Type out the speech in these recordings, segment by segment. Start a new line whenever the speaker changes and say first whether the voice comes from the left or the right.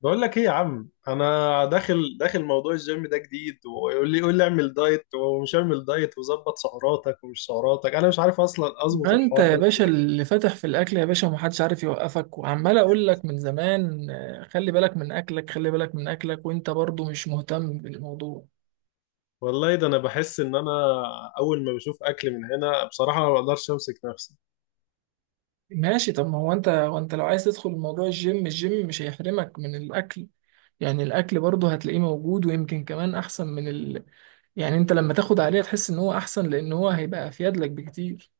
left: بقول لك ايه يا عم، انا داخل موضوع الجيم ده جديد. ويقول لي اعمل دايت ومش اعمل دايت، وظبط سعراتك ومش سعراتك. انا مش عارف اصلا اظبط
right: ما انت
left: الحوار
right: يا
left: ده.
right: باشا اللي فاتح في الاكل يا باشا ومحدش عارف يوقفك وعمال اقول لك من زمان، خلي بالك من اكلك. وانت برضو مش مهتم بالموضوع.
left: والله ده انا بحس ان انا اول ما بشوف اكل من هنا بصراحة ما بقدرش امسك نفسي.
right: ماشي. طب ما هو انت، وانت لو عايز تدخل موضوع الجيم، الجيم مش هيحرمك من الاكل. يعني الاكل برضو هتلاقيه موجود، ويمكن كمان احسن من ال... يعني انت لما تاخد عليه تحس ان هو احسن، لان هو هيبقى افيد لك بكتير.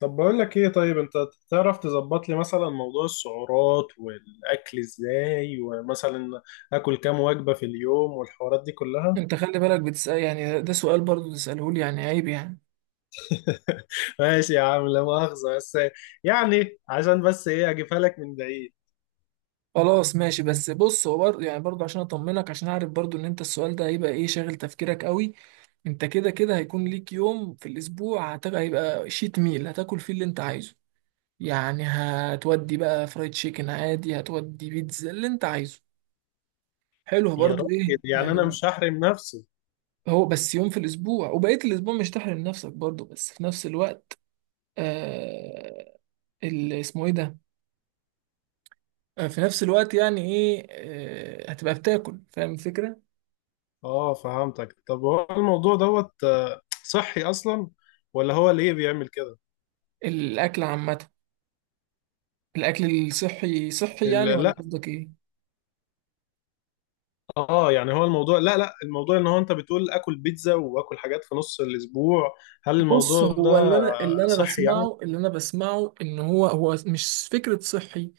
left: طب بقول لك ايه، طيب انت تعرف تظبط لي مثلا موضوع السعرات والاكل ازاي، ومثلا اكل كام وجبة في اليوم والحوارات دي كلها؟
right: انت خلي بالك بتسأل، يعني ده سؤال برضو تسأله لي؟ يعني عيب يعني.
left: ماشي يا عم، لا مؤاخذة، بس يعني عشان بس ايه اجيبها لك من بعيد.
right: خلاص ماشي، بس بص، هو يعني برضه عشان اطمنك، عشان اعرف برضه ان انت السؤال ده هيبقى ايه، شاغل تفكيرك قوي. انت كده كده هيكون ليك يوم في الاسبوع هيبقى شيت ميل، هتاكل فيه اللي انت عايزه. يعني هتودي بقى فرايد تشيكن عادي، هتودي بيتزا اللي انت عايزه. حلو
left: يا
right: برضه،
left: راجل،
right: ايه
left: يعني انا
right: يعني.
left: مش هحرم نفسي.
right: هو بس يوم في الاسبوع، وبقية الاسبوع مش تحرم نفسك برضه، بس في نفس الوقت آه... اللي اسمه ايه ده، في نفس الوقت يعني ايه، هتبقى بتاكل، فاهم الفكرة.
left: اه، فهمتك. طب هو الموضوع دوت صحي اصلا، ولا هو ليه بيعمل كده؟
right: الاكل عامة، الاكل الصحي صحي يعني، ولا
left: لا.
right: قصدك ايه؟
left: اه يعني هو الموضوع، لا لا، الموضوع ان هو انت بتقول اكل بيتزا واكل حاجات في نص الاسبوع. هل
right: بص،
left: الموضوع ده
right: هو اللي انا
left: صحي يعني؟
right: بسمعه، ان هو مش فكره صحي،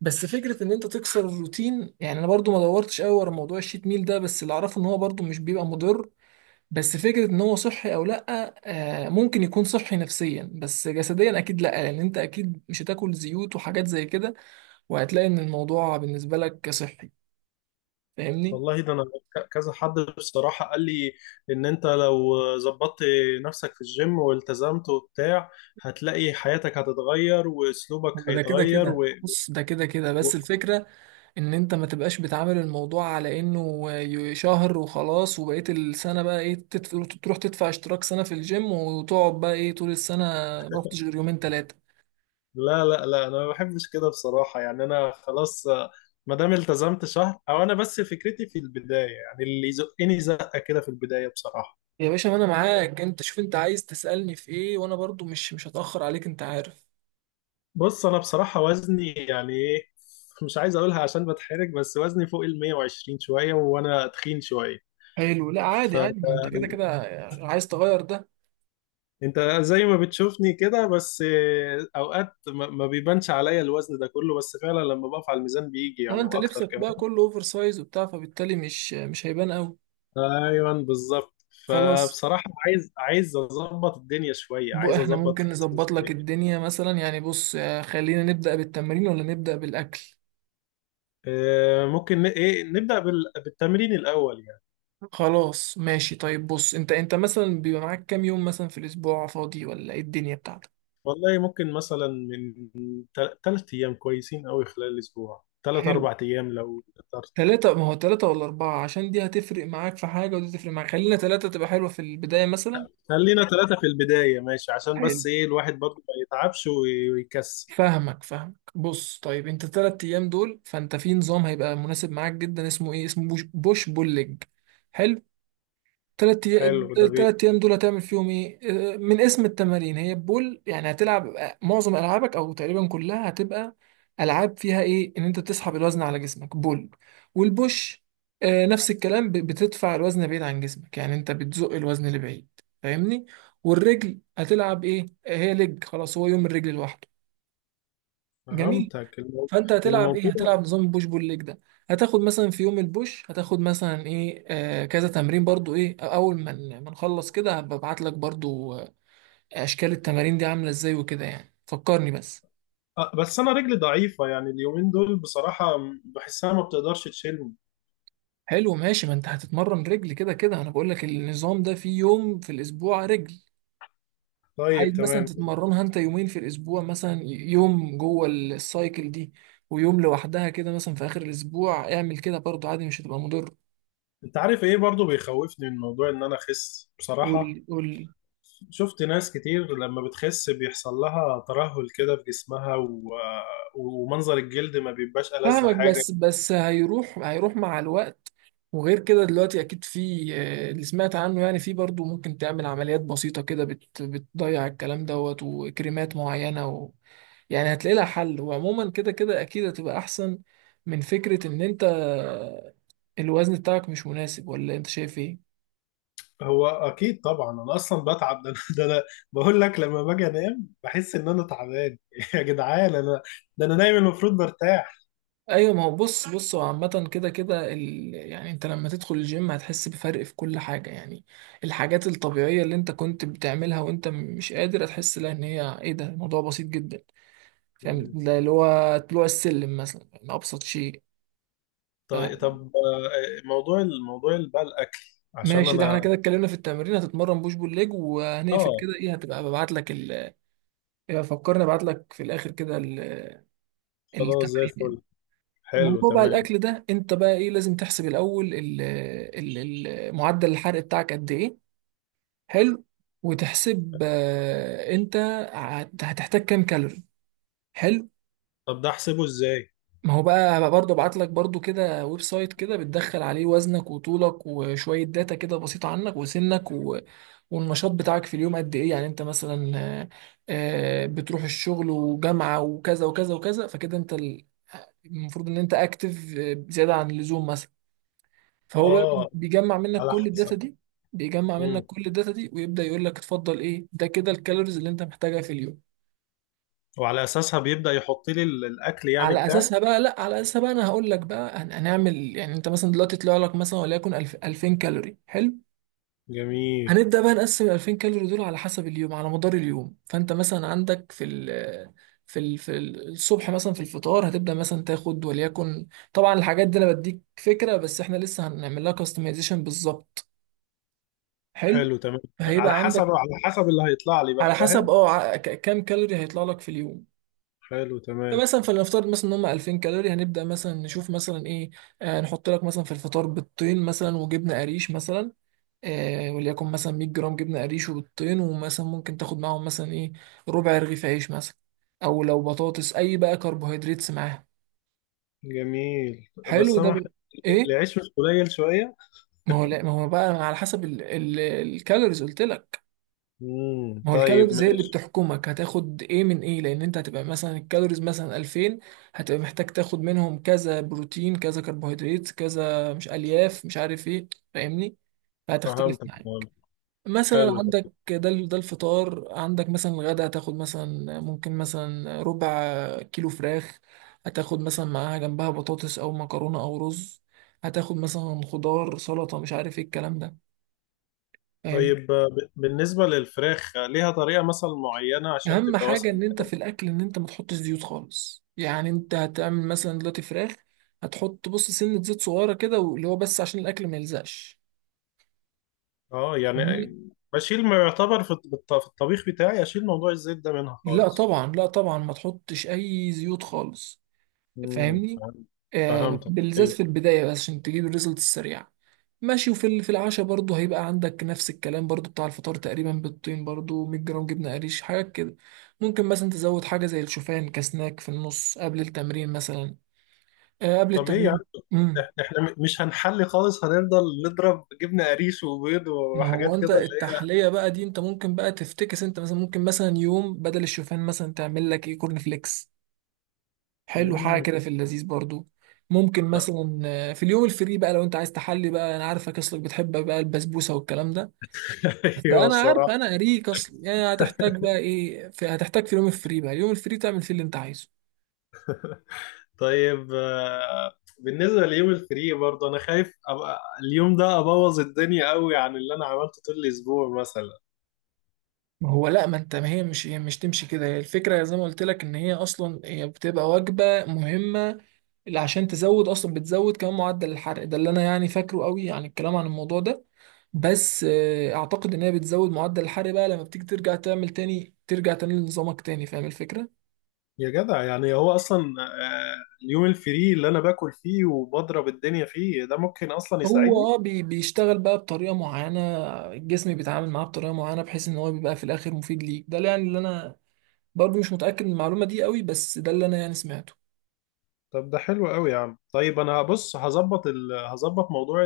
right: بس فكره ان انت تكسر الروتين. يعني انا برضو ما دورتش قوي ورا موضوع الشيت ميل ده، بس اللي اعرفه ان هو برضو مش بيبقى مضر. بس فكره ان هو صحي او لا، آه ممكن يكون صحي نفسيا، بس جسديا اكيد لا، لان انت اكيد مش هتاكل زيوت وحاجات زي كده، وهتلاقي ان الموضوع بالنسبه لك صحي. فاهمني؟
left: والله ده انا كذا حد بصراحة قال لي ان انت لو ظبطت نفسك في الجيم والتزمت وبتاع، هتلاقي حياتك هتتغير
right: هو
left: واسلوبك
right: ده كده
left: هيتغير
right: كده. بص، ده كده كده،
left: و...
right: بس الفكرة ان انت ما تبقاش بتعامل الموضوع على انه شهر وخلاص، وبقية السنة بقى ايه، تدفع، تروح تدفع اشتراك سنة في الجيم وتقعد بقى ايه طول السنة ما رحتش غير يومين تلاتة.
left: لا لا لا، انا ما بحبش كده بصراحة. يعني انا خلاص، ما دام التزمت شهر، او انا بس فكرتي في البداية، يعني اللي يزقني زقة كده في البداية بصراحة.
right: يا باشا ما انا معاك، انت شوف انت عايز تسألني في ايه، وانا برضو مش هتأخر عليك، انت عارف.
left: بص، انا بصراحة وزني يعني ايه، مش عايز اقولها عشان بتحرج، بس وزني فوق ال 120 شوية، وانا تخين شوية.
right: حلو، لا عادي
left: فانت
right: عادي، ما انت كده كده عايز تغير ده.
left: زي ما بتشوفني كده. بس اوقات ما بيبانش عليا الوزن ده كله، بس فعلا لما بقف على الميزان بيجي يعني
right: وانت
left: واكتر.
right: لبسك بقى كله اوفر سايز وبتاع، فبالتالي مش هيبان قوي.
left: ايوه بالظبط.
right: خلاص،
left: فبصراحة عايز اظبط الدنيا شوية، عايز
right: احنا
left: اظبط
right: ممكن
left: جسمي
right: نظبط لك
left: شوية.
right: الدنيا مثلا. يعني بص، خلينا نبدأ بالتمرين ولا نبدأ بالأكل؟
left: ممكن ايه، نبدأ بالتمرين الاول يعني.
right: خلاص ماشي. طيب بص، انت مثلا بيبقى معاك كام يوم مثلا في الأسبوع فاضي، ولا ايه الدنيا بتاعتك؟
left: والله ممكن مثلا من 3 ايام كويسين قوي خلال الاسبوع، ثلاث
right: حلو،
left: اربع ايام لو قدرت.
right: تلاتة. ما هو تلاتة ولا أربعة، عشان دي هتفرق معاك في حاجة ودي تفرق معاك. خلينا تلاتة تبقى حلوة في البداية مثلا.
left: خلينا 3 في البداية ماشي، عشان
right: حلو.
left: بس ايه الواحد برضه ما يتعبش ويكسل.
right: فاهمك. بص طيب، انت تلات أيام دول فانت في نظام هيبقى مناسب معاك جدا، اسمه ايه، اسمه بوش, بوش بول ليج. حلو، تلات أيام،
left: حلو ده بيه.
right: دول هتعمل فيهم إيه؟ من اسم التمارين، هي بول، يعني هتلعب معظم ألعابك أو تقريبا كلها هتبقى ألعاب فيها إيه؟ إن أنت بتسحب الوزن على جسمك، بول. والبوش، نفس الكلام، بتدفع الوزن بعيد عن جسمك، يعني أنت بتزق الوزن لبعيد. فاهمني؟ والرجل هتلعب إيه؟ هي لج، خلاص هو يوم الرجل لوحده. جميل.
left: فهمتك.
right: فانت هتلعب ايه،
left: الموضوع،
right: هتلعب نظام بوش بول ليج ده. هتاخد مثلا في يوم البوش، هتاخد مثلا ايه، آه كذا تمرين. برضو ايه، اول ما نخلص كده هبعت لك برضو، اشكال التمارين دي عامله ازاي وكده يعني. فكرني بس.
left: بس انا رجلي ضعيفة، يعني اليومين دول بصراحة بحسها ما بتقدرش تشيلني.
right: حلو ماشي، ما انت هتتمرن رجل كده كده، انا بقول لك النظام ده فيه يوم في الاسبوع رجل.
left: طيب
right: عايز مثلا
left: تمام.
right: تتمرنها انت يومين في الاسبوع، مثلا يوم جوه السايكل دي ويوم لوحدها كده مثلا في اخر الاسبوع، اعمل كده برضو عادي، مش هتبقى مضر.
left: انت عارف ايه برضو بيخوفني من موضوع ان انا اخس بصراحة؟
right: قول قول.
left: شفت ناس كتير لما بتخس بيحصل لها ترهل كده في جسمها ومنظر الجلد ما بيبقاش ألذ
right: فاهمك،
left: حاجة.
right: بس هيروح، مع الوقت. وغير كده دلوقتي اكيد في، اللي سمعت عنه يعني، في برضو ممكن تعمل عمليات بسيطة كده بت بتضيع الكلام دوت، وكريمات معينة، و... يعني هتلاقي لها حل. وعموما كده كده اكيد هتبقى احسن من فكرة ان انت الوزن بتاعك مش مناسب، ولا انت شايف ايه؟
left: هو اكيد طبعا، انا اصلا بتعب. ده انا ده انا بقول لك لما باجي انام بحس ان انا تعبان. يا جدعان، انا ده انا نايم المفروض برتاح.
right: ايوه ما هو، بص هو عامة كده كده ال... يعني انت لما تدخل الجيم هتحس بفرق في كل حاجة. يعني الحاجات الطبيعية اللي انت كنت بتعملها وانت مش قادر، هتحس لها ان هي ايه، ده الموضوع بسيط جدا. فاهم؟
left: مم.
right: ده اللي هو طلوع السلم مثلا، يعني ابسط شيء.
left: طيب الموضوع اللي بقى الاكل، عشان
right: فماشي، ده احنا
left: انا.
right: كده اتكلمنا في التمرين، هتتمرن بوش بول ليج، وهنقفل
left: اه.
right: كده. ايه، هتبقى ببعت لك ال... يبقى فكرني ابعت لك في الاخر كده ال...
left: خلاص، زي
right: التمرين يعني.
left: الفل. حلو
right: الموضوع بقى
left: تمام.
right: الاكل ده، انت بقى ايه، لازم تحسب الاول ال... ال... معدل الحرق بتاعك قد ايه. حلو. وتحسب، انت هتحتاج كام كالوري. حلو.
left: طب ده احسبه ازاي؟
right: ما هو بقى، برضه ابعت لك برضه كده ويب سايت، كده بتدخل عليه وزنك وطولك وشويه داتا كده بسيطه عنك وسنك و... والنشاط بتاعك في اليوم قد ايه، يعني انت مثلا بتروح الشغل وجامعه وكذا وكذا وكذا، فكده انت المفروض ان انت اكتف زياده عن اللزوم مثلا. فهو بقى
left: اه،
right: بيجمع منك
left: على
right: كل الداتا
left: حسب.
right: دي،
left: مم.
right: ويبدأ يقول لك اتفضل ايه، ده كده الكالوريز اللي انت محتاجها في اليوم.
left: وعلى اساسها بيبدأ يحط لي الاكل يعني
right: على
left: بتاعي.
right: اساسها بقى، لا، على اساسها بقى انا هقول لك بقى، هنعمل يعني. انت مثلا دلوقتي طلع لك مثلا، وليكن 1000 2000 كالوري، حلو.
left: جميل.
right: هنبدا بقى نقسم ال 2000 كالوري دول على حسب اليوم، على مدار اليوم. فانت مثلا عندك في الصبح مثلا، في الفطار هتبدا مثلا تاخد، وليكن، طبعا الحاجات دي انا بديك فكره، بس احنا لسه هنعمل لها كاستمايزيشن بالظبط. حلو.
left: حلو تمام.
right: فهيبقى
left: على حسب
right: عندك
left: على حسب اللي هيطلع لي بقى،
right: على حسب،
left: فاهم؟
right: اه، كام كالوري هيطلع لك في اليوم.
left: حلو تمام.
right: فمثلا فلنفترض مثلا ان هم 2000 كالوري، هنبدا مثلا نشوف مثلا ايه، آه نحط لك مثلا في الفطار بيضتين مثلا، وجبنه قريش مثلا، آه وليكن مثلا 100 جرام جبنه قريش وبيضتين. ومثلا ممكن تاخد معاهم مثلا ايه، ربع رغيف عيش مثلا، او لو بطاطس، اي بقى كربوهيدراتس معاها.
left: جميل.
right: حلو
left: بس
right: ده
left: انا
right: بن... ايه،
left: العيش مش قليل شوية؟
right: ما هو لا، ما هو بقى على حسب ال... ال... الكالوريز قلت لك. ما هو
left: طيب
right: الكالوريز هي اللي
left: ماشي.
right: بتحكمك هتاخد ايه من ايه. لان انت هتبقى مثلا الكالوريز مثلا 2000، هتبقى محتاج تاخد منهم كذا بروتين، كذا كربوهيدرات، كذا مش الياف، مش عارف ايه. فاهمني؟ فهتختلف
left: فهمتك،
right: معاك.
left: فهمت.
right: مثلا
left: حلو.
right: عندك ده ده الفطار. عندك مثلا الغدا هتاخد مثلا، ممكن مثلا ربع كيلو فراخ، هتاخد مثلا معاها جنبها بطاطس او مكرونة او رز، هتاخد مثلا خضار سلطة مش عارف ايه الكلام ده. فاهمني؟
left: طيب، بالنسبة للفراخ ليها طريقة مثلا معينة عشان
right: اهم
left: تبقى
right: حاجه
left: مثلا.
right: ان انت في الاكل، ان انت ما تحطش زيوت خالص. يعني انت هتعمل مثلا دلوقتي فراخ، هتحط بص سنه زيت صغيره كده، واللي هو بس عشان الاكل ما يلزقش.
left: اه يعني
right: فاهمني؟
left: بشيل، ما يعتبر في في الطبيخ بتاعي اشيل موضوع الزيت ده منها
right: لا
left: خالص.
right: طبعا، لا طبعا ما تحطش اي زيوت خالص. فاهمني؟
left: فهمت.
right: آه
left: فهمتك،
right: بالذات في
left: ايوه.
right: البدايه، بس عشان تجيب الريزلت السريع. ماشي، وفي ال- في العشاء برضه هيبقى عندك نفس الكلام برضه بتاع الفطار تقريبا، بالطين برضه 100 جرام جبنه قريش، حاجات كده. ممكن مثلا تزود حاجه زي الشوفان كسناك في النص قبل التمرين مثلا، قبل
left: طب ايه يا عم،
right: التمرين. امم
left: احنا مش هنحلي خالص، هنفضل نضرب جبنه قريش وبيض
right: ما هو
left: وحاجات
right: انت
left: كده اللي هي
right: التحليه بقى دي انت ممكن بقى تفتكس. انت مثلا ممكن مثلا يوم بدل الشوفان مثلا تعمل لك ايه، كورن فليكس. حلو حاجه
left: امم
right: كده في اللذيذ برضو. ممكن مثلا في اليوم الفري بقى، لو انت عايز تحلي بقى، انا عارفك اصلك بتحب بقى البسبوسه والكلام ده.
left: ايوه
right: فانا عارف،
left: بصراحه.
right: انا قريك اصلا يعني. هتحتاج بقى ايه في، هتحتاج في اليوم الفري بقى، اليوم الفري تعمل فيه اللي انت عايزه.
left: طيب، بالنسبه ليوم الفري برضه، انا خايف ابقى اليوم ده ابوظ الدنيا قوي عن اللي انا عملته طول الاسبوع مثلا.
right: ما هو لا، ما انت، ما هي مش، هي مش تمشي كده. هي الفكره زي ما قلت لك ان هي اصلا هي بتبقى وجبه مهمه، اللي عشان تزود اصلا، بتزود كمان معدل الحرق ده اللي انا يعني فاكره قوي يعني الكلام عن الموضوع ده. بس اعتقد ان هي بتزود معدل الحرق بقى، لما بتيجي ترجع تعمل تاني، ترجع تاني لنظامك تاني. فاهم الفكرة؟
left: يا جدع، يعني هو اصلا اليوم الفري اللي انا باكل فيه وبضرب الدنيا فيه ده ممكن اصلا يساعدني.
right: هو اه بيشتغل بقى بطريقة معينة، الجسم بيتعامل معاه بطريقة معينة، بحيث ان هو بيبقى في الاخر مفيد ليك. ده يعني اللي انا برضو مش متأكد من المعلومة دي قوي، بس ده اللي انا يعني سمعته.
left: طب ده حلو قوي يا عم. طيب انا هبص، هظبط هظبط موضوع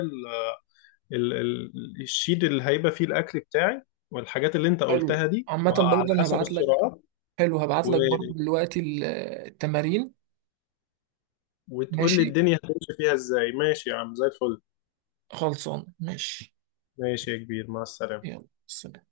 left: الشيت اللي هيبقى فيه الاكل بتاعي، والحاجات اللي انت
right: حلو،
left: قلتها دي،
right: عامة
left: وعلى
right: برضو انا
left: حسب
right: هبعت لك،
left: السرعات
right: حلو هبعت
left: و...
right: لك برضو دلوقتي التمارين.
left: وتقول لي
right: ماشي،
left: الدنيا هتمشي فيها ازاي. ماشي يا عم، زي الفل.
right: خلصان ماشي.
left: ماشي يا كبير، مع السلامة.
right: يلا سلام.